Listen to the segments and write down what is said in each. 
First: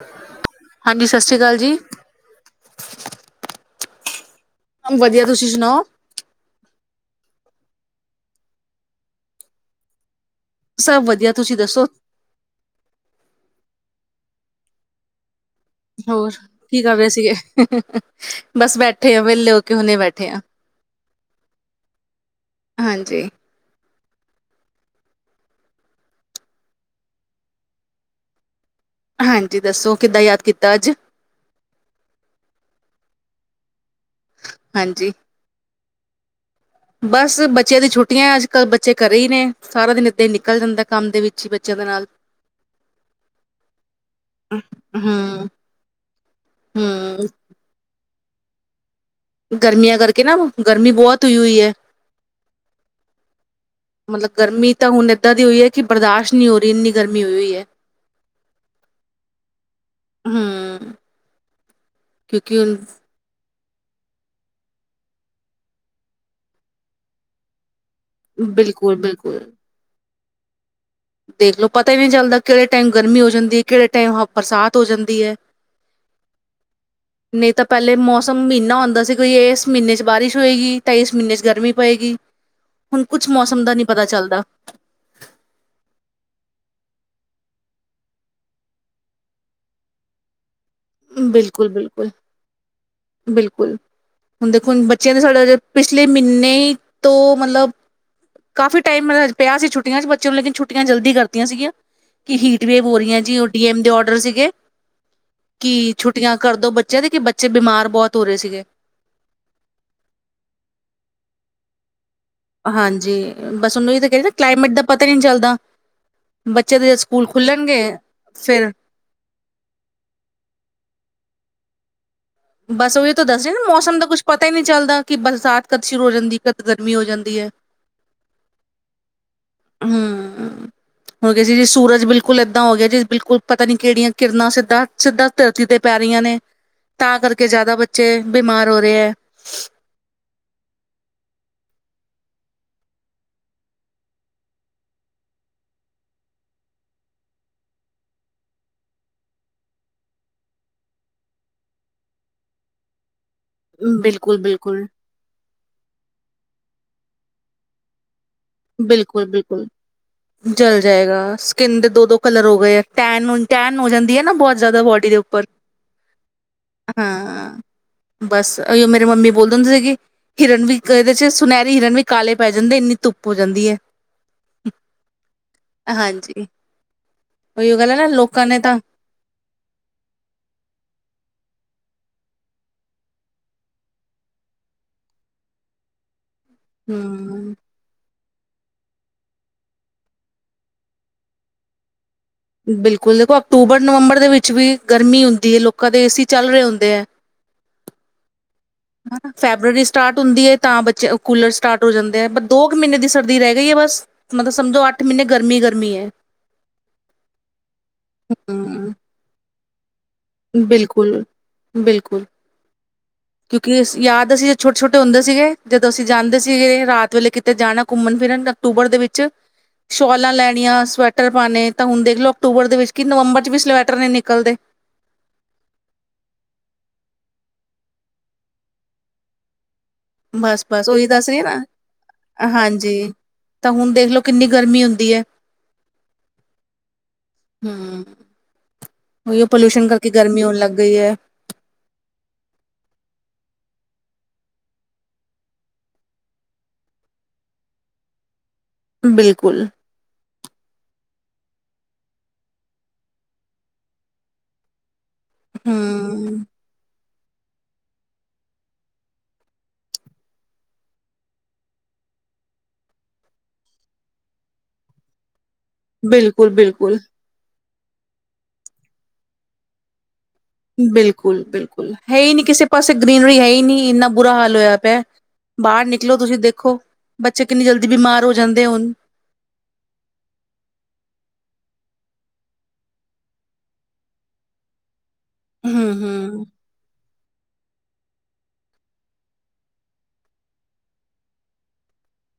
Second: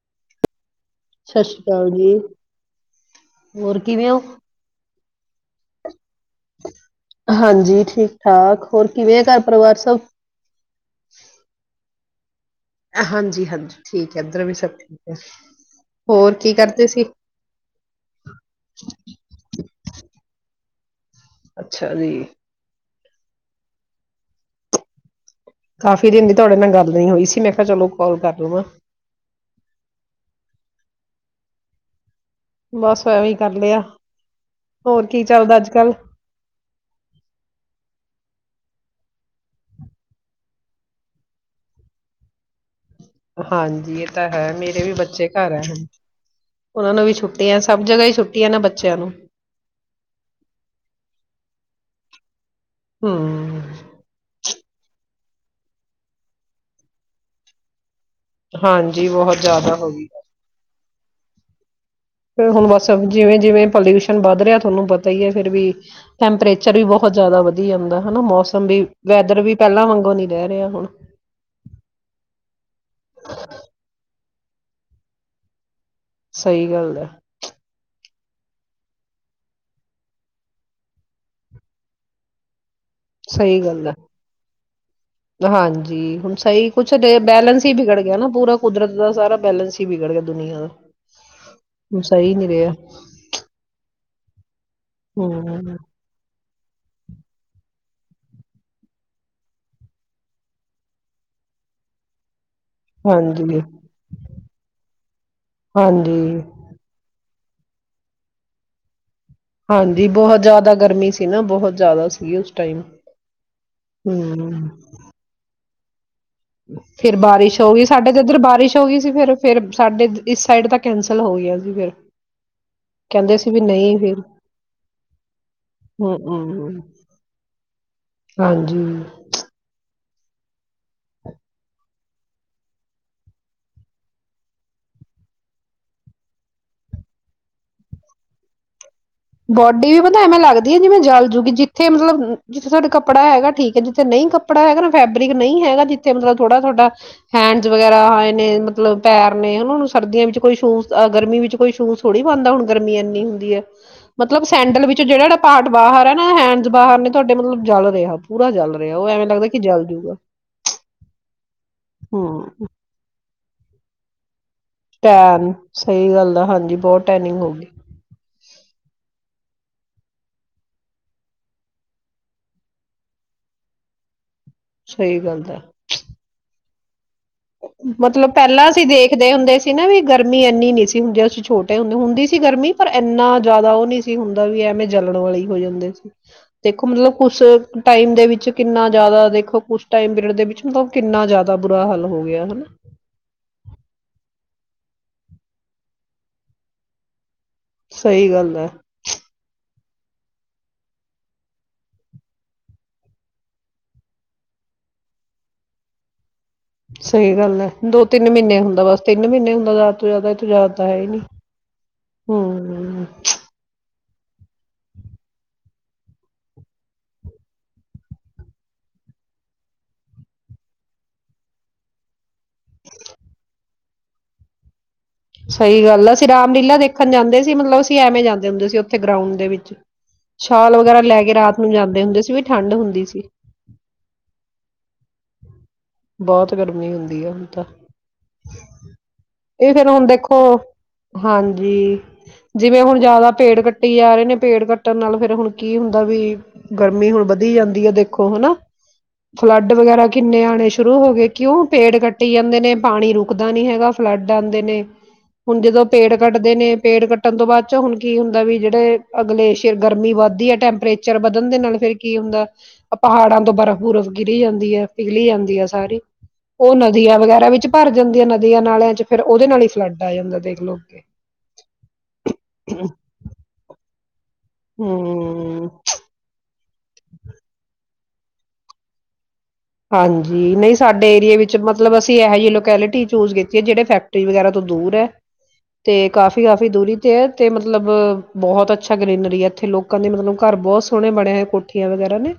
[unintelligible] ਹਾਂਜੀ ਸਤਿ ਸ਼੍ਰੀ ਅਕਾਲ ਜੀ ਹੋਰ ਕਿਵੇਂ ਹੋ ਵਧੀਆ ਤੁਸੀਂ ਸੁਣਾਓ ਹਾਂਜੀ ਠੀਕ ਠਾਕ ਹੋਰ ਕਿਵੇਂ ਆ ਘਰ ਪਰਿਵਾਰ ਸਭ ਸਭ ਵਧੀਆ ਤੁਸੀਂ ਦੱਸੋ ਹਾਂਜੀ ਹਾਂਜੀ ਠੀਕ ਹੈ ਇੱਧਰ ਵੀ ਸਭ ਠੀਕ ਹੈ ਹੋਰ ਕੀ ਕਰ ਰਹੇ ਸੀਗੇ ਬਸ ਬੈਠੇ ਆ ਵਿਹਲੇ ਹੋ ਕੇ ਹੁਣੇ ਬੈਠੇ ਆ ਅੱਛਾ ਜੀ ਹਾਂਜੀ ਕਾਫੀ ਦਿਨ ਦੀ ਤੁਹਾਡੇ ਨਾਲ ਗੱਲ ਨੀ ਹੋਈ ਸੀ ਮੈਂ ਕਿਹਾ ਚਲੋ ਕਾਲ ਕਰ ਲਵਾਂ ਹਾਂਜੀ ਦੱਸੋ ਕਿੱਦਾਂ ਯਾਦ ਕੀਤਾ ਅੱਜ ਬਸ ਐਵੇਂ ਹੀ ਕਰ ਲਿਆ ਹੋਰ ਹਾਂਜੀ ਕੀ ਚੱਲਦਾ ਅੱਜ ਕੱਲ ਬਸ ਬੱਚਿਆਂ ਦੀ ਛੁੱਟੀਆਂ ਅੱਜ ਕੱਲ੍ਹ ਬੱਚੇ ਕਰੇ ਹੀ ਨੇ ਸਾਰਾ ਦਿਨ ਇਏਦਾਂ ਹੀ ਨਿਕਲ ਜਾਂਦਾ ਕੰਮ ਦੇ ਵਿੱਚ ਹੀ ਬੱਚਿਆਂ ਦੇ ਨਾਲ ਹਾਂਜੀ ਇਹ ਤਾਂ ਹੈ ਮੇਰੇ ਵੀ ਬੱਚੇ ਹਮ ਘਰ ਹੈ ਹਨ ਉਹਨਾਂ ਨੂੰ ਵੀ ਹਮ ਛੁੱਟੀੀਆਂ ਸਭ ਜਗ੍ਹਾ ਹੀ ਛੁੱਟੀ ਨਾ ਬੱਚਿਆਂ ਨੂੰ ਗਰਮੀਆਂ ਕਰਕੇ ਨਾ ਗਰਮੀ ਬਹੁਤ ਹੋਈ ਹੋਈ ਹੈ ਹਮ। ਮਤਲਬ ਗਰਮੀ ਤਾਂ ਹੁਣ ੱਦਾਂ ਦੀ ਹੋਈ ਹੈ ਕਿ ਬਰਦਾਸ਼ਤ ਨਹੀਂ ਹੋ ਰਹੀ ਇੰਨੀ ਗਰਮੀ ਹੋਈ ਹੋਈ ਹੈ ਹਾਂਜੀ ਬਹੁਤ ਜ਼ਿਆਦਾ ਹੋ ਗਈ ਆ ਹਮ ਫਿਰ ਹੁਣ ਬਸ ਕਿਉਂਕਿ ਜਿਵੇਂ ਜਿਵੇਂ। ਪੋਲਿਊਸ਼ਨ ਵੱਧ ਰਿਹਾ ਤੁਹਾਨੂੰ ਪਤਾ ਹੀ ਹੈ ਫਿਰ ਵੀ ਟੈਂਪਰੇਚਰ ਵੀ ਬਹੁਤ ਜ਼ਿਆਦਾ ਵਧੀ ਜਾਂਦਾ। ਹਨਾ ਮੌਸਮ ਵੀ ਬਿਲਕੁਲ ਵੈਦਰ ਬਿਲਕੁਲ ਵੀ ਪਹਿਲਾਂ ਵਾਂਗੋ ਨੀ। ਰਹਿ ਰਿਹਾ ਹੁਣ। ਦੇਖਲੋ ਪਤਾ ਹੀ ਨਹੀਂ ਚੱਲਦਾ ਕਿਹੜੇ। ਟਾਈਮ ਗਰਮੀ ਹੋ ਜਾਂਦੀ ਹੈ ਕਿਹੜੇ ਟਾਈਮ। ਬਰਸਾਤ ਹੋ ਜਾਂਦੀ ਹੈ। ਸਹੀ ਗੱਲ ਹੈ ਨਹੀਂ ਤਾਂ ਪਹਿਲੇ ਮੌਸਮ। ਤਾਂ ਮਹੀਨਾ ਆਉਂਦਾ ਸੀ ਕੋਈ ਇਸ ਮਹੀਨੇ ਚ ਬਾਰਿਸ਼ ਹੋਏਗੀ ਤਾਂ ਇਸ ਮਹੀਨੇ ਚ ਗਰਮੀ ਪਏਗੀ। ਹੁਣ ਕੁਛ ਸਹੀ ਮੌਸਮ ਦਾ ਨੀ ਗੱਲ ਹੈ ਪਤਾ ਚੱਲਦਾ। ਹਾਂਜੀ ਹੁਣ ਸਹੀ ਕੁਛ ਬੈਲੇੈਂਸ ਹੀ ਬਗੜ ਗਿਆ ਨਾ ਪੂਰਾ ਕੁਦਰਤ ਦਾ ਸਾਰਾ ਬੈਲੈਂਸ ਹੀ ਬਗੜ ਗਿਆ ਦੁਨੀਆਂ ਦਾ। ਬਿਲਕੁਲ ਹੁਣ ਬਿਲਕੁਲ। ਸਹੀ ਨਹੀਂ ਰਿਹਾ ਬਿਲਕੁਲ ਹੁਣ ਦੇਖੋ। ਹੁਣ ਬੱਚਿਆਂ ਦੇ ਸਾਡਾ ਹਜੇ ਹਮ ਪਿਛਲੇ ਮਹੀਨੇ ਤੋਂ ਮਤਲਬ। ਕਾਫੀ ਟਾਈਮ ਮਤਲਬ ਪਿਆ ਸੀ ਛੁੱਟੀਆਂ ਚ ਬੱਚਿਆਂ ਨੂੰ ਲੇਕਿਨ ਛੁੱਟੀਆਂ ਜਲਦੀ ਕਰਤੀਆਂ ਸੀਗੀਆਂ ਕਿ ਹੀਟ। ਗਰੇਵ ਹੋ ਰਹੀਆਂ ਜੀ ਉਹ ਹਾਂਜੀ ਡੀਐਮ ਦੇ ਔਡਰ ਸੀਗੇ ਕਿ ਹਾਂਜੀ ਛੁੱਟੀਆਂ ਕਰਦੋ ਬੱਚਿਆਂ ਦੇ ਕਿ। ਬੱਚੇ ਬਿਮਾਰ। ਬਹੁਤ ਹੋ ਰਹੇ ਸੀ ਗੇ। ਹਾਂਜੀ ਬਹੁਤ ਜ਼ਿਆਦਾ ਗਰਮੀ ਸੀ ਨਾ ਬਹੁਤ ਜ਼ਿਆਦਾ ਸੀ। ਉਸ ਟਾਈਮ ਹਾਂਜੀ ਬਸ ਉਹਨੂੰ ਇਹ ਤਾਂ ਕਹਿ ਕਲਾਈਮੇਟ ਦਾ ਪਤਾ ਹੀ ਨਹੀਂ ਚੱਲਦਾ। ਬੱਚੇ ਦੇ ਫੇਰ ਸਕੂਲ ਬਾਰਿਸ਼ ਹੋ ਗਈ ਖੁੱਲਣਗੇ ਸਾਡੇ ਏਧਰ ਤਾਂ ਫਿਰ ਬਾਰਿਸ਼ ਹੋ ਗਈ ਸੀ ਫੇਰ ਫਿਰ ਸਾਡੇ ਇਸ ਸਾਈਡ ਤਾਂ ਕੈਂਸਲ ਹੋ ਗਏ। ਫੇਰ। ਬਸ ਉਹੀ ਤਾਂ ਦੱਸਦੇ ਨਾ ਮੌਸਮ ਦਾ ਕੁਛ ਪਤਾ ਹੀ ਨਹੀਂ ਚੱਲਦਾ ਕਿ ਬਰਸਾਤ ਕਦ ਸ਼ੁਰੂ ਹੋ ਹਮ ਜਾਂਦੀ ਕਦ ਹਮ ਗਰਮੀ ਹੋ ਜਾਂਦੀ ਹੈ ਹਾਂਜੀ ਹੂੰ। ਹੂੰ ਹੁਣ ਦੇਖੀਆਂ ਜੀ ਸੂਰਜ ਬਿਲਕੁਲ ਏਦਾਂ ਹੋ ਗਿਆ ਜੀ ਬਿਲਕੁਲ ਪਤਾ ਨੀ ਕਿਹੜੀਆਂ ਕਿਰਨਾਂ ਸਿੱਧਾ ਸਿੱਧਾ ਧਰਤੀ ਤੇ ਪੈ ਰਹੀਆਂ ਨੇ। ਤਾਂ ਕਰਕੇ ਜ਼ਿਆਦਾ ਬੱਚੇ ਬਿਮਾਰ ਹੋ ਰਹੇ ਹੈ। ਇੱਥੇ ਮਤਲਬ ਜਿੱਥੇ ਤੁਹਾਡਾ ਕੱਪੜਾ ਹੈਗਾ ਠੀਕ ਹੈ ਜਿੱਥੇ ਨਹੀਂ ਕੱਪੜਾ ਹੈਗਾ ਨਾ ਫੈਬਰਿਕ ਨਹੀਂ ਹੈਗਾ ਜਿੱਥੇ ਮਤਲਬ ਥੋੜਾ ਤੁਹਾਡਾ ਹੈਂਡਸ ਵਗੈਰਾ ਆਏ ਨੇ ਮਤਲਬ ਪੈਰ ਨੇ ਹਨਾ ਸਰਦੀਆਂ ਵਿੱਚ ਕੋਈ ਸ਼ੂਜ਼ ਗਰਮੀ ਵਿੱਚ ਕੋਈ ਸ਼ੂਜ਼ ਥੋੜ੍ਹੀ ਪਾਉਂਦਾ ਹੁਣ ਗਰਮੀ ਇੰਨੀ ਹੁੰਦੀ। ਹੁੰਦੀ ਹੈ। ਬਿਲਕੁਲ ਮਤਲਬ ਬਿਲਕੁਲ ਸੈਂਡਲ ਵਿੱਚ ਜਿਹੜਾ ਜਿਹੜਾ। ਪਾਰਟ ਬਾਹਰ ਆ ਨਾ ਹੈਂਡਸ ਬਾਹਰ ਨੇ ਤੁਹਾਡੇ ਮਤਲਬ ਜਲ ਰਿਹਾ। ਪੂਰਾ ਜਲ ਰਿਹਾ ਉਹ ਬਿਲਕੁਲ ਐਵੇਂ ਲੱਗਦਾ ਕਿ ਬਿਲਕੁਲ ਜਲ ਜੂਗਾ ਜਲ ਜਾਏਗਾ ਸਕਿੰਨ ਦੇ ਦੋ ਦੋ ਕਲਰ ਹੂੰ ਹੋ ਗਏ ਆ ਟੈਨ। ਟੈਨ ਹੋ ਜਾਂਦੀ ਹੈ ਨਾ ਬਹੁਤ। ਜ਼ਿਆਦਾ ਬੋਡੀ ਦੇ ਉੱਪਰ ਟੈਨ ਸਹੀ ਗੱਲ ਆ ਹਾਂਜੀ ਬਹੁਤ ਟੈਨਿੰਗ ਹੋ ਹਾਂ ਗਈ ਬਸ ਮੇਰੀ ਮੰਮੀ ਬਲੋਦੀ। ਹੁੰਦੀ ਸੀਗੀ ਕਿਰਨ ਵੀ ਇੱਕ ਇਹਦੇ ਚ ਸੁਨਹਿਰੀ ਹਿਰਨ ਵੀ ਕਾਲੇ ਪੈ ਜਾਂਦੇ ਇੰਨੀ ਧੁੱਪ। ਹੋ ਜਾਂਦੀ ਹੈ। ਸਹੀ ਗੱਲ ਹੈ। ਹਾਂਜੀ ਉਹੀਓ ਗੱਲ ਹੈ ਨਾ ਮਤਲਬ ਲੋਕਾਂ ਨੇ ਪਹਿਲਾਂ ਤਾਂ ਅਸੀਂ ਦੇਖਦੇ ਹੁੰਦੇ ਸੀ ਨਾ ਵੀ ਗਰਮੀ ਇੰਨੀ ਨ ਸੀ ਹੁੰਦੀ ਅਸੀਂ ਛੋਟੀ ਹੁੰ ਹੁੰਦੀ ਸੀ ਗਰਮੀ ਪਰ ਇੰਨਾ ਜ਼ਿਆਦਾ ਉਹ ਨਹੀਂ ਸੀ ਹੁੰਦਾ ਵੀ ਐਵੇਂ ਜਲਣ ਵਾਲੇ ਹੋ ਜਾਂਦੇ ਸੀ ਦੇਖੋ ਮਤਲਬ ਕੁ ਹਮ ਟਾਈਮ ਦੇ ਵਿੱਚ ਕਿੰਨਾ ਜ਼ਿਆਦਾ ਦੇਖੋ ਕੁ ਟਾਈਮ ਪੀਰੀਅਡ ਦੇ ਵਿੱਚ ਮਤਲਬ ਕਿੰਨਾ ਜ਼ਿਆਦਾ ਬੁਰਾ ਹਾਲ ਹੋਵੇ ਬਿਲਕੁਲ ਦੇਖੋ ਅਕਤੂਬਰ ਨਵੰਬਰ ਦੇ ਵਿੱਚ ਵੀ ਗਰਮੀ ਹੁੰਦੀ ਹੈ ਲੋਕਾਂ ਦੇ ਏਸੀ ਚੱਲ ਰਹੇ ਹੁੰਦੇ ਹੈ ਸਹੀ ਗੱਲ ਹੈ ਹਨਾ ਫੈਬਰਰੀ ਸਟਾਰਟ ਹੁੰਦੀ ਹੈ ਤਾਂ ਬੱਚੇ ਕੂਲਰ ਸਟਾਰਟ ਹੋ ਜਾਂਦੇ ਹੈ ਬ ਦੋ ਕੁ ਮਹੀਨੇ ਦੀ ਸਰਦੀ ਰਹਿ ਗਈ ਹੈ ਬਸ ਮਤਲਬ ਸਮਝੋ ਅੱਠ ਮਹੀਨੇ ਗਰਮੀ ਗਰਮੀ ਹੈ ਸਹੀ ਗੱਲ ਹੈ ਦੋ ਤਿੰਨ ਮਹੀਨੇ ਹੁੰਦਾ ਹੂੰ, ਬਸ ਤਿੰਨ ਮਹੀਨੇ ਹੁੰ [unintelligible] ਜ਼ਿਆਦਾ ਇਹਥ ਜਾਦਾ ਹੈ ਹੀ ਨੀ ਬਿਲਕੁਲ ਬਿਲਕੁਲ ਹਮ ਕਿਉਂਕਿ ਯਾਦ ਅਸੀ ਛੋਟੇ ਛੋਟੇ ਹੁੰਦੇ ਸੀਗੇ ਜਦੋਂ ਅਸੀਂ ਜਾਂਦੇ ਸੀਗੇ ਰਾਤ ਵੇਲੇ ਕਿਤੇ ਜਾਣਾ ਘੁੰਮਣ ਫਿਰਨ ਅਕਤੂਬਰ ਦੇ ਵਿੱਚ ਸ਼ਾਲਾਂ ਲੈਣੀਆਂ ਸਵੈਟਰ ਪਾਉਣੇ ਤਾਂ ਹੁਣ ਦੇਖ ਲਓ ਅਕਤੂਬਰ ਦੇ ਵਿੱਚ ਕਿ ਨਵੰਬਰ ਚ ਵੀ ਸਵੈਟਰ ਨਹੀਂ ਨਿਕਲਦੇ ਸਹੀ ਗੱਲ ਆ ਅਸੀਂ ਰਾਮਲੀਲਾ ਦੇਖਣ ਜਾਂਦੇ ਸੀ ਮਤਲਬ ਅਸੀਂ ਐਵੇਂ ਜਾਂਦੇ ਹੁੰਦੇ ਸੀ ਉੱਥੇ ਗਰਾਂਡ ਦੇ ਵਿੱਚ ਸ਼ਾਲ ਬਸ-ਬਸ ਵਗੈਰਾ ਉਹੀ ਲੈ ਦੱਸ ਕੇ ਰਹੀ ਆ ਰਾਤ ਨਾ ਨੂੰ ਜਾਂਦੇ ਹੁੰਦੇ ਸੀ ਵੀ ਠੰਡ ਹੁੰਦੀ ਹਾਂਜੀ। ਸੀ ਤਾਂ ਹੁਣ ਦੇਖ ਲਓ ਕਿੰਨੀ ਗਰਮੀ ਹੁੰਦੀ ਹੈ ਬਹੁਤ ਗਰਮੀ ਹੁੰਦੀ ਆ ਹੁਣ ਤਾਂ ਹੂੰ ਉਹੀਓ ਇਹ ਪੋਲਿਊਸ਼ਨ ਫੇਿਰ ਕਰਕੇ ਹੁੰਦਾ ਦੇਖੋ ਗਰਮੀ ਹੋਣ ਲੱਗ ਗਈ ਹੈ ਹਾਂਜੀ ਜਿਵੇਂ ਹੁਣ ਜਿਆਦਾ ਪੇੜ ਕੱ ਕ ਆ ਰਹੇ ਨੇ ਪੇੜ ਕੱਟਣ ਨਾਲ ਫੇਿਰ ਹੁਣ ਕੀ ਹੁੰਦਾ ਵੀ ਗਰਮੀ ਹੁਣ ਵਧੀ ਜਾਂਦੀ ਹੈ ਦੇਖੋ ਹਨਾ ਬਿਲਕੁਲ ਫਲੱਡ ਵਗੈਰਾ ਕਿੰਨੇ ਆਉਣੇ ਸ਼ੁਰੂ ਹੋ ਗਏ ਕਿਉਂ ਪੇੜ ਕੱਟੀ ਜਾਂਦੇ ਨੇ ਪਾਣੀ ਰੁਕਦਾ ਨੀ ਹੈਗਾ ਫਲੱਡ ਆਉਂਦੇ ਨੇ ਹੁਣ ਜਦੋਂ ਪੇੜ ਹੂੰ ਕੱਟਦੇ ਨੇ ਪੇੜ ਕੱਟ ਕੱਟਣ ਤੋਂ ਬਾਅਦ ਚ ਹੁਣ ਕੀ ਹੁੰਦਾ ਵੀ ਜਿਹੜੇ ਅਗਲੇ ਸ਼ੇਰ ਗਰਮੀ ਵੱਧਦੀ ਹੈ ਟੈਂਪਰੇਚਰ ਵਧਣ ਦੇ ਨਾਲ ਫ਼ਿਰ ਕੀ ਹੁੰਦਾ ਪਹਾੜਾਂ ਤੋਂ ਬਰਫ਼ ਬੁਰਫ਼ ਗਿਰੀ ਜਾਂਦੀ ਹੈ ਪਿਘਲੀ ਜਾਂਦੀ ਹੈ ਸਾਰੇ ਉਹ ਬਿਲਕੁਲ-ਬਿਲਕੁਲ, ਨਦੀਆਂ ਵਗੈਰਾ ਵਿੱਚ ਭਰ ਜਾਂਦੀਆਂ ਨਦੀਆਂ ਨਾਲਿਆਂ ਚ ਫਿਰ ਉਹਦੇ ਨਾਲ ਹੀ ਫਲੱਡ ਟਾਇਮ ਦਾ ਬਿਲਕੁਲ ਬਿਲਕੁਲ ਹੈ ਹੀ ਨਹੀਂੀ ਕਿਸੇ ਪਾਸੇ ਗ੍ਰੀਨਰੀ ਹੈ ਹੀ ਨਹੀਂੀ ਇੰਨਾ ਬੁਰਾ ਹਾਲ ਹੋਇਆ ਪਿਆ ਹਮ ਬਾਹਰ ਨਿਕਲੋ ਤੁਸੀਂ ਦੇਖੋ ਬੱਚੇ ਕਿੰਨੀ ਜਲਦੀ ਬਿਮਾਰ ਹੋ ਜਾਂਦੇ ਹੁਣ ਹਾਂਜੀ ਨਹੀਂ ਸਾਡੇ ਏਰੀਏ ਵਿੱਚ ਮਤਲਬ ਅਸੀਂ ਇਹੋ ਜਿਹੀ ਲੋੈਲਿਟੀ ਚੂਜ ਕੀਤੀ ਹੈ ਜਿਹੜੇ ਫੈਕਟਰੀ ਵਗੈਰਾ ਤੋਂ ਦੂਰ ਹੈ ਤੇ ਕਾਫੀ ਹੂੰ-ਹੂੰ, ਕਾਫ਼ੀ ਦੂਰੀ ਤੇ ਹੈ ਤੇ ਮਤਲਬ ਬਹੁਤ ਅੱਛਾ ਗਰੀਨਰੀ ਹੈ ਇੱਥੇ ਲੋਕਾਂ ਦੇ ਮਤਲਬ ਘਰ ਬਹੁਤ ਸੋਹਣੇ ਬਣਿਆ ਹੋਏ ਕੋਠੀਆਂ ਵਗੈਰਾ ਨੇ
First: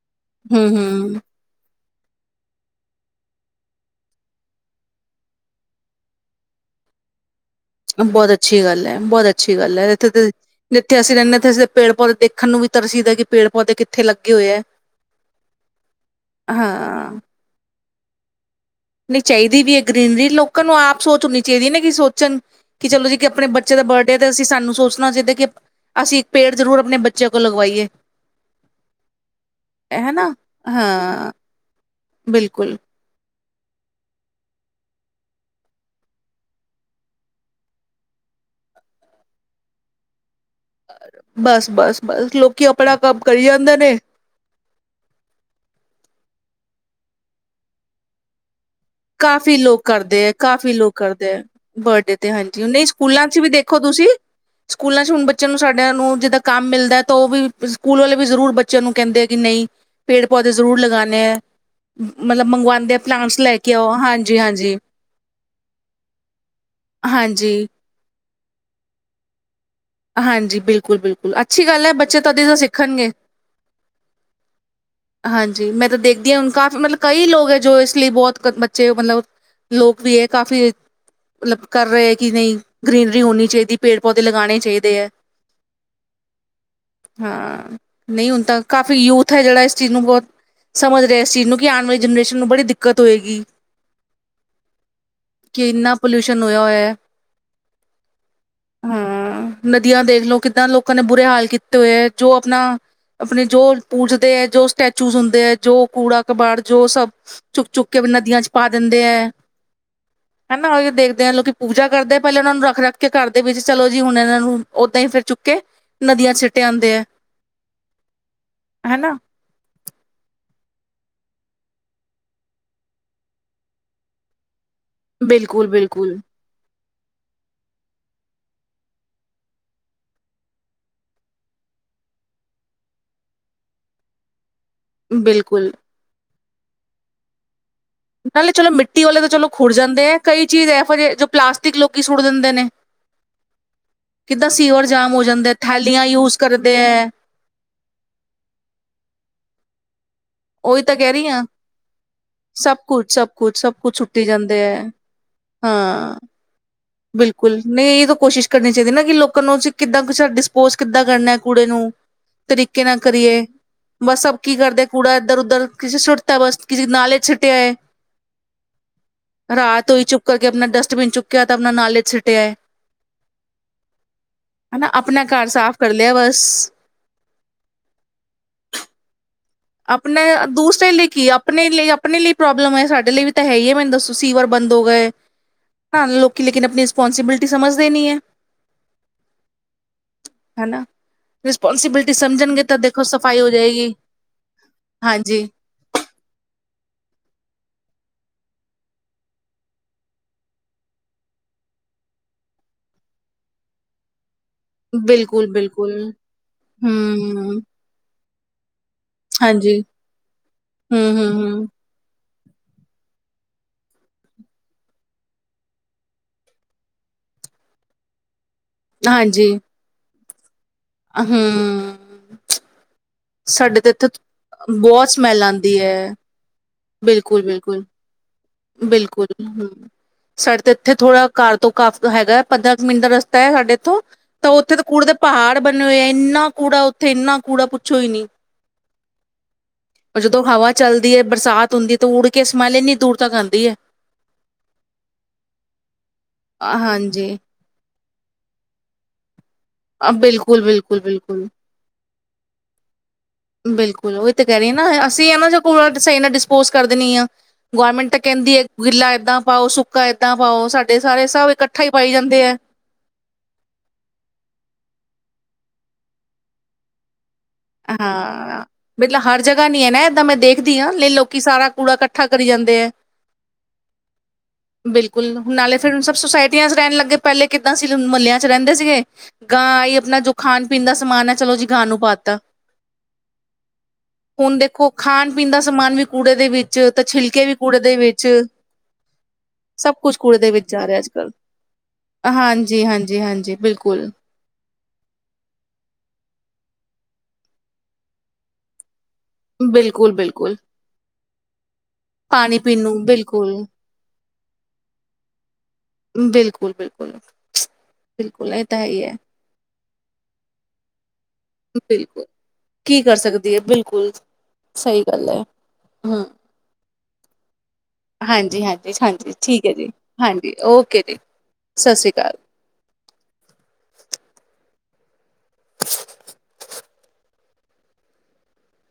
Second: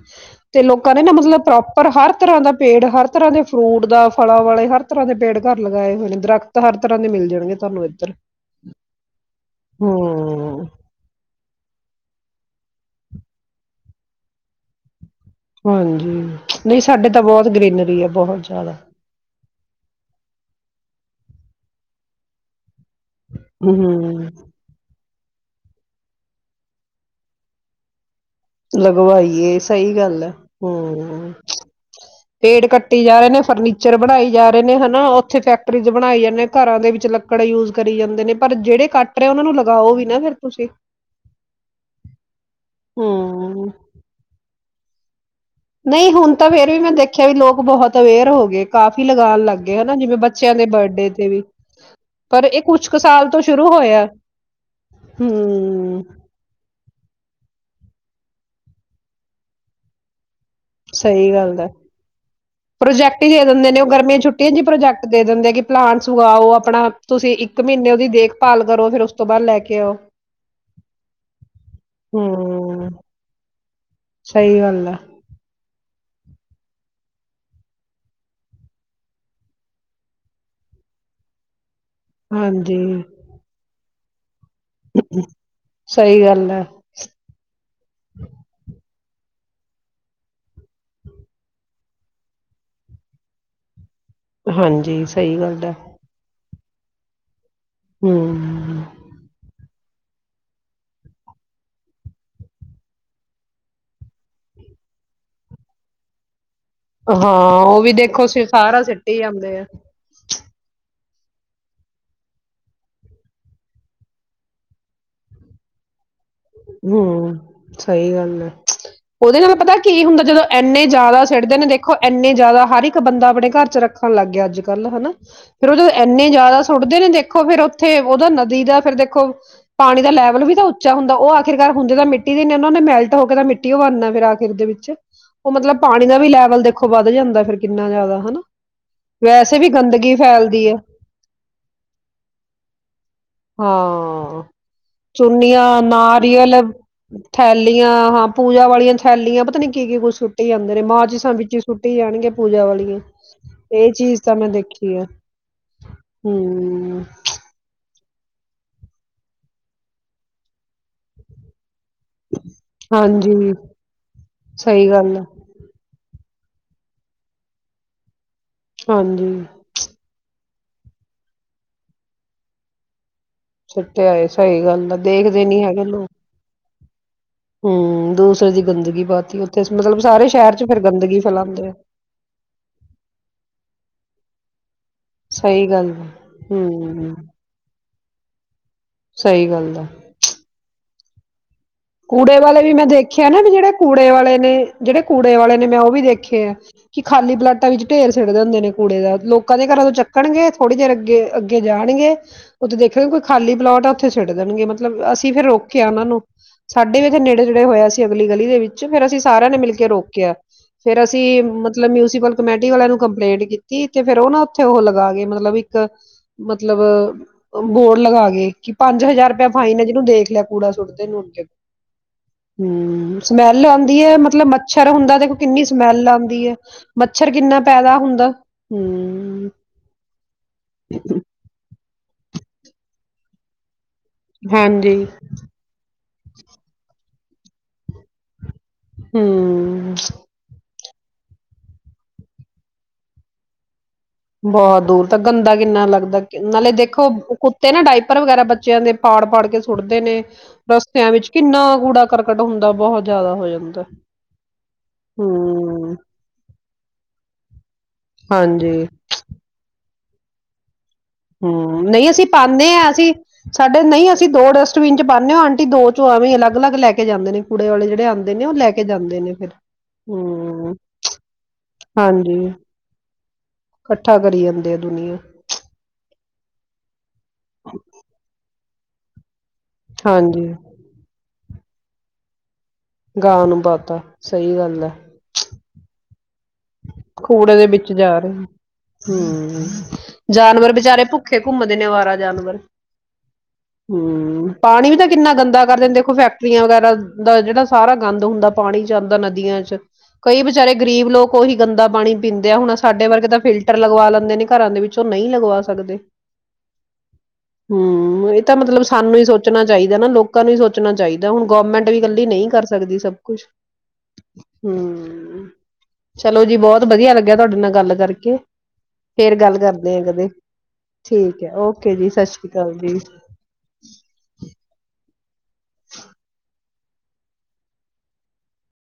ਤੇ ਲੋਕਾਂ ਨੇ ਹੂੰ-ਹੂੰ। ਨਾ ਮਤਲਬ ਪ੍ਰੋਪ ਪਰਰ ਹਰ ਰ ਤਰ੍ਹਾਂ ਦਾ ਪੇੜ ਹਰ ਤਰ੍ਹਾਂ ਦੇ ਫਰੂਟ ਦਾ ਫਲਾਂ ਵਾਲੇ ਹਰ ਤਰ੍ਹਾਂ ਦੇ ਪੇੜ ਘਰ ਲਗਾਏ ਹੋਏ ਨੇ ਦਰਖਤ ਹਰ ਤਰ੍ਹਾਂ ਦੇ ਮਿਲ ਜਾਣਗੇ ਤੁਹਾਨੂੰ ਇੱਧਰ। ਬਹੁਤ ਅੱਛੀ ਗੱਲ ਹੈ ਬਹੁਤ ਅੱਛੀ ਗੱਲ ਹੈ ਜੱਥੇ ਹੂੰ ਜਿੱਥੇ ਅਸੀਂ ਰਹਿੰਦੇ ਹਾਂਥੇ ਅ ਪੇੜ ਪੌਦੇ ਦੇਖਣ ਨੂੰ ਵੀ ਤਰਸੀ ਦਾ ਕਿ ਪੇੜ ਪੌਦੇ ਕਿੱਥੇ ਲੱਗੇ ਹੋਏ ਹੈ ਹਾਂਜੀ ਨਹੀਂ ਸਾਡੇ ਹਾਂ ਤਾਂ ਬਹੁਤ ਗਰੀਨਰੀ ਆ ਬਹੁਤ ਜ਼ਿਆਦਾ ਚਾਹੀਦੀ ਵੀ ਹੈ ਗਰੀਨਰੀ ਲੋਕਾਂ ਨੂੰ ਆਪ ਸੋਚਣੀ ਚਾਹੀਦੀ ਹੈ ਨਾ ਕਿ ਸੋਚਣ ਕਿ ਚਲੋ ਜੀ ਆਪਣੇ ਬੱਚੇ ਦਾ ਬਰਡੇ ਤੇ ਹੂੰ ਅਸੀਂ ਸਾਨੂੰ ਸੋਚਣਾ ਚਾਦੇ ਕਿ ਅਸੀਂ ਇੱਕ ਪੇੜ ਜ਼ਰੂਰ ਆਪਣੇ ਬੱਚਿਆਂ ਕੋਲ ਲਗਵਾਈਏ ਲਗਵਾਈਏ ਸਹੀ ਗੱਲ ਹੈ ਹਨਾ ਹਾਂ ਹਮ ਪੇੜ ਬਿਲਕੁਲ ਕੱਟੀ ਜਾ ਰਹੇ ਨੇ ਫਰਨੀਚਰ ਬਣਾਏ ਜਾ ਰਹੇ ਨੇ ਹਨਾ ਉੱਥੇ ਫੈਕਟਰੀ ' ਬਣਾਈ ਜਾਂਦੇ ਘਰਾਂ ਦੇ ਵਿੱਚ ਲੱਕੜ ਯੂਜ ਕਰੀ ਜਾਂਦੇ ਨੇ ਪਰ ਜਿਹੜੇ ਕੱਟ ਰ ਆ ਉਹਨਾਂ ਨੂੰ ਲਗਾਓ ਵੀ ਨਾ ਫਿਰ ਤੁਸੀਂ ਬਸ ਬਸ ਬਸ ਲੋਕੀ ਆਪਣਾ ਕੰਮ ਕਰ ਹਰੀਦ ਹੂੰ ਨੇੇ ਨਹੀਂ ਹੁਣ ਤਾਂ ਫੇਰ ਵੀ ਮੈਂ ਦੇਖਿਆ ਵੀ ਲੋਕ ਬਹੁਤ ਅਵੇਅਰ ਹੋ ਗਏ ਲਗਾਉਣ ਕਾਫ਼ੀ ਲੱਗ ਗਏ ਲੋਕ ਹਨਾ ਜਿਵੇਂ ਕਰਦੇ ਹੈ ਬੱਚਿਆਂ ਦੇ ਕਾਫ਼ੀ ਲੋਕ ਬਰਡੇ ਤੇ ਕਰਦੇ ਹੈ ਵੀ ਬਰਡੇ ਤੇ ਪਰ ਹਾਂਜੀ ਇਹ ਨਹੀਂ ਕੁਛ ਕੁ ਸਕੂਲਾਂ ਸਾਲ ਚ ਤੋਂ ਵੀ ਸ਼ੁਰੂ ਦੇਖੋ ਹੋਇਆ ਤੁਸੀਂ ਸਕੂਲਾਂ ਚ ਹੁਣ ਬੱਚਿਆਂ ਨੂੰ ਸਾਡਿਆਂ ਹੂੰ ਨੂੰ ਜਿੱਦਾਂ ਕੰਮ ਮਿਲਦਾ ਤਾਂ ਉਹ ਵੀ ਸਕੂਲ ਵਾਲੇ ਵੀ ਜ਼ਰੂਰ ਬੱਚਿਆਂ ਨੂੰ ਕਹਿੰਦੇ ਆ ਕਿ ਨਹੀਂ ਪੇੜ ਪੌਦੇ ਜ਼ਰੂਰ ਲਗਾਉਣੇ ਸਹੀ ਆ ਗੱਲ ਹੈ ਮਤਲਬ ਮੰਗਵਾਉਂਦੇ ਆ ਪ੍ਰੋਜੈਕਟ ਹੀ ਪਲਾਂਟਸ ਦੇ ਲੈ ਦਿੰਦੇ ਕੇ ਨੇ ਉਹ ਗਰਮੀਆਂ ਹਾਂਜੀ ਛੁਟੀਆਂ ਜ ਹੀ ਹਾਂਜੀ ਪ੍ਰੋਜੈਕਟ ਦੇ ਦਿੰਦੇ ਕਿ ਪਲਾਂਟਸ ਉਗਾਓ ਆਪਣਾ ਤੁਸੀਂ ਹਾਂਜੀ ਇੱਕ ਮਹੀਨੇ ਉਹਦੀ ਦੇਖਭਾਲ ਕਰੋ ਫੇਿਰ ਉਸ ਤੋਂ ਬਾਅਦ ਲੈ ਕੇ ਆਓ ਹਾਂਜੀ ਬਿਲਕੁਲ ਬਿਲਕੁਲ ਅੱਛੀ ਗੱਲ ਹੈ ਬੱਚੇ ਤਾਂਦੇ ਤਾਂ ਹੂੰ ਸਿੱਖਣਗੇ ਸਹੀ ਗੱਲ ਆ ਹਾਂਜੀ ਮੈਂ ਤਾਂ ਦੇਖ [unintelligible] ਕਾਫੀ ਮਤਲਬ ਕਈ ਲੋਕ ਹੈ ਜੋ ਇਸ ਲਈ ਬਹੁਤ ਬੱਚੇ ਮਤਲਬ ਲੋਕ ਵੀ ਹੈ ਕਾਫੀ ਮਤਲਬ ਕਰ ਰਹੇ ਹੈ ਕਿ ਨਹੀਂ ਹਾਂਜੀ, ਗਰੀੀਨਰੀ ਹੋਣੀ ਚਾਹੀਦੀ ਪੇੜ ਪੌਦੇ ਲਗਾਉਣੇ ਸਹੀ ਗੱਲ ਹੈ। ਹਾਂ ਨਹੀਂ ਹੁਣ ਤਾਂ ਕਾਫ ਕਾਫ਼ੀ ਯੂਥ ਹੈ ਜਿਹੜਾ ਇਸ ਚੀਜ਼ ਨੂੰ ਬਹੁਤ ਸਮਝ ਰਿਹਾ ਇਸ ਚੀਜ਼ ਨੂੰ ਕਿ ਆਉਣ ਵਾਲੀ ਜਨਰੇਸ਼ਨ ਨੂੰ ਬੜੀ ਦਿੱਕਤ ਹੋਏਗੀ ਹਾਂਜੀ ਸਹੀ ਗੱਲ ਹੈ ਨ ਹੋਇਆ ਹੋਇਆ ਹਾਂ ਹਮ ਨਦੀਆਂ ਦੇਖਲੋ ਕਿੱਦਾਂ ਲੋਕਾਂ ਨੇ ਬੁਰੇ ਹਾਲ ਕੀਤੇ ਹੋਏ ਹੈ ਜੋ ਆਪਣਾ ਆਪਣੇ ਜੋ ਪੂਜਦੇ ਹੈ ਜੋ ਸਟੈਚੂਜ ਹੁੰਦੇ ਹੈ ਜੋ ਕੂੜਾ ਕਬੜ ਹਾਂ ਉਹ ਵੀ ਦੇਖੋ ਅਸੀਂ ਸਾਰਾ ਸਿੱਟ ਦਿੰਦੇ ਹੀ ਹੈ ਆਉਂਦੇ ਆ ਹਨਾ ਉਹ ਦੇਖਦੇ ਆ ਲੋਕੀ ਪੂਜਾ ਕਰਦੇ ਪਹਿਲਾਂ ਉਹਨਾਂ ਨੂੰ ਰੱਖ ਰੱਖ ਕੇ ਘਰ ਦੇ ਵਿੱਚ ਚਲੋ ਜੀ ਹੁਣ ਇਹਨਾਂ ਨੂੰ ਓਦਾਂ ਹੀ ਫਿਰ ਚੁੱਕੇ ਹਮ ਸਹੀ ਗੱਲ ਹੈ ਹਨਾ ਉਹਦੇ ਨਾਲ ਪਤਾ ਕੀ ਹੁੰਦਾ ਜਦੋਂ ਇੰਨੇ ਜ਼ਿਆਦਾ ਸਟਦੇ ਨੇ ਦੇਖੋ ਇੰਨੇ ਜ਼ਿਆਦਾ ਹਰ ਇੱਕ ਬੰਦਾ ਆਪਣੇ ਘਰ ਚ ਰੱਖਣ ਲੱਗ ਗਿਆ ਅੱਜ ਗੱਲ ਹਨਾ ਬਿਲਕੁਲ ਫਿਰ ਉਹ ਜਦੋਂ ਬਿਲਕੁਲ ਇੰਨੇ ਜ਼ਿਆਦਾ ਸੁੱਟਦੇ ਨੇ ਦੇਖੋ ਫੇਿਰ ਉੱਥੇ ਉਹਦਾ ਨਦੀ ਦਾ ਫੇਿਰ ਦੇਖੋ ਪਾਣੀ ਦਾ ਲੈਵਲ ਵੀ ਤਾਂ ਉੱਚਾ ਹੁੰਦਾ ਉਹ ਆਖਿਰਕਾਰ ਹੁੰਦੇ ਤਾਂ ਮਿੱਟੀ ਦੇ ਨੇ ਉਹਨਾਂ ਨੇ ਮੈਲਟ ਹੋ ਕੇ ਤਾਂ ਮਿੱਟੀ ਉਹ ਬਣਨਨਾ ਫਿਰ ਆਖਿਰ ਦੇ ਵਿੱਚ ਉਹ ਬਿਲਕੁਲ ਮਤਲਬ ਪਾਣੀ ਦਾ ਵੀ ਲੈ, [unintelligible] ਦੇਖੋ ਵੱਧ ਜਾਂਦਾ ਫਿਰ। ਕਿੰਨਾ ਜ਼ਿਆਦਾ ਹਨਾ। ਨਾਲੇ ਚਲੋ ਮਿੱਟੀ ਵਾਲੇ ਤਾਂ ਚਲੋ ਵੈਸੇ ਵੀ ਖੁੜ ਜਾਂਦੇ ਗੰਦਗੀ ਹੈ। ਕਈ ਫੈਲਦੀ ਚੀਜ਼ ਹੈ ਇਹੋ ਜਹੇ ਜੋ ਪਲਾਸਟਿਕ ਲੋਕ ਸੁੱਟ ਦਿੰਦੇ ਨੇ, ਹਾਂ ਕਿੱਦਾਂ ਸੀਵਰ ਜਾਮ ਹੋ ਜਾਂਦਾ ਥੈਲੀਆਂ ਯੂਜ। ਮਲਬ ਕਰਦੇ ਹੈ ਥੈਲੀਆਂ ਹਾਂ ਪੂਜਾ ਵਾਲੀਆਂ ਥੈਲੀਆਂ। ਪਤਾ ਨਹੀਂ ਇਹ ਕੀ ਕੀ ਕੁਛੱ। ਸੁੱਟੀ ਜਾਂਦੇ ਨੇ ਉਹੀ ਤਾਂ ਕਹਿ ਰਹੀ ਮਾਚਿਸਾਂ ਹਾਂ ਵਿੱਚ ਸੁੱਟੀ ਜਾਣਗੇ ਪੂਜਾ ਸਭ ਵਾਲੀੀਆਂ ਕੁਛ ਸਭ ਕੁਛ ਸਭ ਇਹ ਕੁਛ ਚੀਜ਼ ਸੁੱਟੀ ਤਾਂ ਮੈਂ ਜਾਂਦੇ ਹੈ ਦੇਖੀ ਆ ਹਾਂ ਹਮ। ਬਿਲਕੁਲ ਨਹੀਂ ਇਹ। ਕੋਸ਼ਿਸ਼ ਕਰਨੀ ਚਾਹੀਦੀ ਨਾ ਕਿ ਲੋਕਾਂ ਨੂੰ ਅਸੀ ਕਿੱਦਾਂ ਕੁ ਡਿਸਪੋਜ ਕਿੱਦਾਂ ਕਰਨਾ ਕੁੂੜੇ ਨੂੰ। ਤਰੀਕੇ ਨਾਲ ਕਰੀਏ ਹਾਂਜੀ ਬਸ ਸਭ ਕੀ ਕਰਦੇ ਸਹੀ ਕੂੜਾ ਗੱਲ ਆ ਇੱਧਰ ਉੱਧਰ ਕਿਸੇ ਛੁ। ਤਾਂ ਬਸ ਕਿ ਨਾਲੇ ਛਟੇ ਹੈ। ਹਾਂਜੀ ਰਾਤ ਉਈ ਚੁੱਕ। ਆਪਣਾ ਡਸਟਬਿਨ ਚੁੱਕਿਆ। ਆਪਣਾ ਨੌਲੇਜ ਛੁਟਿਆ ਹੈ। ਸੁਿੱਟੇ ਆਏ ਸਹੀ ਹਨਾ ਗੱਲ ਆ। ਆਪਣਾ ਦੇਖਦੇ ਘਰ ਨੀ ਸਾਫ਼ ਹੈਗੇ ਕਰ ਲੋਕ। ਲਿਆ ਬਸ ਹਮ ਦੂਸਰੇ ਦੀ ਗੰਦਗੀ ਬਹੁਤੀ। ਆਪਣੇ ਦੂਸਰੇ ਲਈ ਕੀ ਆਪਣੇ ਆ ਲਈ ਆਪਣੇ ਲਈ ਪ੍ਰੋਬਲਮ ਹੈ। ਸਾਡੇ ਲਈ ਵੀ ਤਾਂ ਹੈ, ਹੀ ਹੈ ਮੈਨੂੰ ਦੱਸੋ। ਸੀਂਵਰ ਬੰਦ। ਹੋ ਗਏ ਸਹੀ ਗੱਲ ਆ ਹਾਂ ਲੋਕ ਕੀ ਲੋਕ ਆਪਣੀ ਹਮ ਰਿਸਪੋਂਸਿਬਿਲਿਟੀ ਸਮਝ। [unintelligible] ਹੈ। ਸਹੀ ਗੱਲ ਆ। ਰਿਸਪੋਂਸਬਿਲਿਟੀ ਕੂੜੇ ਵਾਲੇ ਸਮਝਣਗੇ ਵੀ ਤਾਂ ਮੈਂ ਦੇਖੋ ਦੇਖੇ ਆ ਨਾ ਸਫ਼ਾਈ ਵੀ ਹੋ ਜਿਹੜੇ ਜਾਏਗੀ। ਕੂੜੇ ਵਾਲੇ ਨੇ ਜਿਹੜੇ ਕੂੜੇ ਹਾਂਜੀ ਵਾਲੇ ਨੇ ਮੈਂ ਉਹ ਵੀ ਦੇਖੇ ਆ ਕਿ ਖਾਲੀ ਬਲੱਡ। ਵਿੱਚ ਢੇਰ ਸਿੜਦੇ ਹੁੰਦੇ ਨੇ। ਕਿਦਾਂ ਲੋਕਾਂ ਦੇ ਘਰਾਂ ਤੋਂ ਚੱਕਣਗੇ ਥੋੜੀ ਦੇਰ ਅੱਗੇ -ਅੱਗੇ ਜਾਣਗੇ ਉੱਥੇ ਦੇਖਗੇ ਕੋਈ ਖਾਲੀ ਪਲੋਟ ਆ। ਉੱਥੇ ਸ ਦੇਣਗੇ ਮਤਲਬ ਅਸੀਂ ਫੇਿਰ ਬਿਲਕੁਲ ਰੋਕਿਆ ਬਿਲਕੁਲ ਉਹਨਾਂ ਨੂੰ। ਸਾਡੇ ਇੱਥ ਹੂੰ ਨੇੜੇੁੜੇ ਹੋਇਆ ਸੀ। ਅਗਲੀ ਗਲੀ ਦੇ ਵਿੱਚ। ਫੇਰ ਅਸੀਂ ਸਾਰਿਆਂ ਨੇ ਮਿਲ ਹਾਂਜੀ ਕੇ ਰੋਕਿਆ। ਹੂੰ ਫੇਰ ਹੂੰ ਅਸੀਂ ਹੂੰ ਮਤਲਬ ਮਿਊਸੀਪਲ ਕਮੇਟੀ ਵਾਲਿਆਂ ਨੂੰ ਕੰਪਲੇਂਟ ਕੀਤੀ ਤੇ ਫੇਿਰ ਉਹ ਨਾ ਉੱਥੇ ਉਹ ਲਗਾ ਗੇ। ਮਤਲਬ ਇੱਕ, ਮਤਲਬ ਬੋਰਡ ਲਗਾ ਗ ਕਿ ਪੰਜ ਹਜ਼ਾਰੁਪਆ ਹਾਂਜੀ ਫਾਈਨ ਹੈ। ਜਿਹਨੂੰ ਦੇਖ ਲਿਆ ਕੂੜਾ ਸੁੱਡ ਨੁਕ [inaudible] ਹੂੰ ਹਮ। ਸਮੈਲ ਸਾਡੇ ਤਾਂ ਆਉਂਦੀ ਇੱਥੇ ਹੈ ਮਤਲਬ ਮੱਛਰ ਬਹੁਤ ਹੁੰਦੈ ਦੇਖੋ ਸਮੈਲ ਕਿੰਨੀ ਆਉਂਦੀ ਸਮੈਲ ਹੈ ਆਉਂਦੀ ਹੈ ਮੱਛਰ ਬਿਲਕੁਲ ਕਿੰਨਾ ਬਿਲਕੁਲ ਪੈਦਾ ਹੁੰਦਾ ਬਿਲਕੁਲ ਹੂੰ। ਹਮ ਸਾਡੇ ਤੇ ਇੱਥੇ ਥੋੜਾ ਘਰ ਤੋਂ ਕਮ ਹੈਗਾ ਹੈ ਪੰਦਰਾਂ ਕੁ ਮਿੰਟ ਦਾ ਰਸਤਾ ਹੈ ਸਾਡੇੱ ਐਥੋਂ ਤਾਂ ਉੱਥੇ ਤਾਂ ਹਾਂਜੀ। ਕੂੜੇ ਦੇ ਪਹਾੜ ਬਣੇ ਹੋਏ ਐ ਇੰਨਾ ਕੂੜਾ ਉੱਥੇ ਇੰਨਾ ਕੂੜਾ ਪੁੱਛੋ ਹੀ ਨਹੀਂ ਹਮ ਚਲਦੀ ਹੈ ਬਰਸਾਤ ਹੁੰਦੀ ਤੇ ਉੱੜ ਕੇ ਸਮੈਲ ਇਨੀ ਦੂਰ ਤਕ ਆਂਦੀ ਹੈ ਬਹੁਤ ਦੂਰ ਤੱਕ ਗੰਦਾ ਕਿੰਨਾ ਲੱਗਦੈ ਨਾਲੇ ਦੇਖੋ ਹਾਂਜੀ ਕੁੱਤੇ ਨਾ ਡਾਈਪ ਪਰ ਵਗੈਰਾ ਬੱਚਿਆਂ ਦੇ ਪਾੜ ਪਾੜ ਕੇ ਸੁੱਟਦੇ ਅ, ਨੇ ਬਿਲਕੁਲ ਬਿਲਕੁਲ ਰਸਤਿਆਂ ਵਿੱਚ ਬਿਲਕੁਲ ਕਿੰਨਾ ਕੂੜਾ ਕਰਕਟ ਹੁੰਦਾ ਬਹੁਤ ਜ਼ਿਆਦਾ ਹੋ ਜਾਂਦਾ, ਬਿਲਕੁਲ ਉਹੀ ਤਾਂ ਕਹਿ ਰਹੀ ਆ ਨਾ ਅਸੀਂ ਇਨ੍ਹਾਂ ਜਿਹਾ ਕੂੜਾ ਹੂੰ। ਸਹੀ ਨਾਲ ਡਿਸਪੋਜ ਕਰ ਦੇਨੀ ਆ ਗੌਰਮੈਂਟ ਤਾਂ ਕਹਿੰਦੀ ਹੈ ਹਾਂਜੀ, ਗਿੱਲਾ ਏਦਾਂ ਪਾਓ ਸੁ ਕਾ ਇਦਾਂ ਪਾਓ ਸਾਡ ਹਮ ਨਹੀਂ ਅਸੀਂ ਪਾਉਂਦੇ ਹ ਅਸੀਂ ਸਾਡੇ ਨਹੀਂ ਅਸੀਂ ਦੋ ਡਸਟਬਿਨ ਚ ਪਾਉਂਦੇ ਹਾਂ ਓਹ ਆਂਟੀ ਦੋ ਚੋ ਐਵੈਂ ਅਲੱਗ ਅਲੱਗ ਲੈ ਕੇ ਜਾਂਦੇ ਨੇ ਕੂੜੇ ਵਾਲੇ ਜਿਹੜੇ ਆਂਦੇ ਨੇ ਉਹ ਹਾਂ ਲੈ ਕੇ ਬੇਲਾ ਜਾਂਦੇ ਨੇ ਹਰ ਫਿਰ, ਜਗ੍ਹਾ ਨੀ ਹੈ ਨਾ ਏਦਾਂ ਮੈਂ ਹੂੰ। ਦੇਖਦੀ ਹਾਂ ਲੋਕੀ ਸਾਰਾ ਕੂੜਾ ਇਕੱਠਾ ਹਾਂਜੀ ਕਰੀ ਜਾਂਦੇ ਹੈ ਇਕੱਠਾ ਕਰੀ ਜਾਂਦੇ ਆ ਦੁਨੀਆ ਬਿਲਕੁਲ ਹੁਣ ਨਾਲੇ ਫਿਰ ਹੁਣ ਸਭ ਸੋਸਾਇਟੀਆਂ ਚ ਰਹਨ ਲੱਗੇ ਪਹਿਲੇ ਕਿੱਦਾਂ ਸੀ ਜਦੋਂ ਮੱਹਲਿਆਂ ਚ ਰਹਿੰਦੇ ਸੀ [unintelligible] ਗਾਂ ਹੀ ਆਪਣਾ ਜੋ ਹਾਂਜੀ ਖਾਣ ਪੀਣ ਦਾ ਸਮਾਨ ਹੈ ਚਲੋ ਜੀ ਗਾ ਨੂੰ ਪਾਤਾ ਗਾ ਨੂੰ ਪਾਤਾ ਸਹੀ ਹੁਣ ਗੱਲ ਦੇਖੋ ਹੈ ਖਾਣ ਪੀਣ ਦਾ ਸਮਾਨ ਵੀ ਕੂੜੇ ਦੇ ਵਿੱਚ ਤਾਂ ਛਿਲਕੇ ਵੀ ਕੂੜੇ ਦੇ ਵਿੱਚ ਜਾ ਰਹੇ ਹਮ ਸਭ ਕੁਛ ਕੂੜੇ ਦੇ ਵਿੱਚ ਜਾਨਵਰ ਜਾ ਰਿਹਾ ਬੇਚਾਰੇ ਅੱਜ ਕੱਲ ਭੁੱਖੇ ਘੁੰਮਦੇ ਨੇ ਅਵਾਰਾ ਜਾਨਵਰ ਹਾਂਜੀ ਹਾਂਜੀ ਹਾਂਜੀ ਬਿਲਕੁਲ ਹਮ ਪਾਣੀ ਵੀ ਤਾਂ ਕਿੰਨਾ ਗੰਦਾ ਕਰਦੇ ਨੇ ਦੇਖੋ ਫੈਕਟਰੀਆਂ ਵਗੈਰਾ ਦਾ ਜਿਹੜਾ ਸਾਰਾ ਗੰਦ ਹੁੰਦਾ ਪਾਣੀ ਚ ਜਾਂਦਾ ਨਦੀਆਂ ਚ ਬਿਲਕੁਲ ਕਈ ਬਿਲਕੁਲ ਵਿਚਾਰੇ ਗਰੀਬ ਲੋਕ ਉਹੀ ਗੰਦਾ ਪਾਣੀ ਪੀਂਦੇ ਆ ਹੁਣ ਪੀਣ ਨੂੰ ਸਾਡੇ ਵਰਗੇ ਤਾਂ ਬਿਲਕੁਲ ਫਿਲਟਰ ਲਗਵਾ ਲੈਂਦੇ ਨੇ ਘਰਾਂ ਦੇ ਵਿੱਚ ਉਹ ਨਹੀਂ ਲਗਵਾ ਸਕਦੇ ਬਿਲਕੁਲ ਬਿਲਕੁਲ ਹਮ ਇਹ ਤਾਂ ਮਤਲਬ ਸਾਨੂੰ ਹੀ ਸੋਚਣਾ ਚਾਹੀਦਾ ਨਾ ਲੋਕਾਂ ਨੂੰ ਹੀ ਸੋਚਣਾ ਚਾਹੀਦੈ ਤੇ ਹੁਣ ਗੌਰਮੈਂਟ ਵੀ ਇਕੱਲੀ ਬਿਲਕੁਲ ਨਹੀਂ ਕਰ ਸਕਦੀ ਕੀ ਸਭ ਕਰ ਕੁਛ ਸਕਦੀ ਹੈ ਬਿਲਕੁਲ ਸਹੀ ਗੱਲ ਹੈ ਹਮ ਹਮ ਚਲੋ ਜੀ ਬਹੁਤ ਵਧੀਆ ਲਗਿਆ ਤੁਹਾਡੇ ਨਾਲ। ਗੱਲ ਕਰਕੇ ਹਾਂਜੀ ਹਾਂਜੀ ਹਾਂਜੀ ਫੇਰ ਗੱਲ ਠੀਕ ਹੈ ਜੀ ਕਰਦੇ ਆ ਕਦੇ ਹਾਂਜੀ ਓਕੇ ਜੀ ਠੀਕ ਹੈ ਓਕੇ ਜੀ ਸਤਿ ਸ੍ਰੀ ਅਕਾਲ ਜੀ। [unintelligible]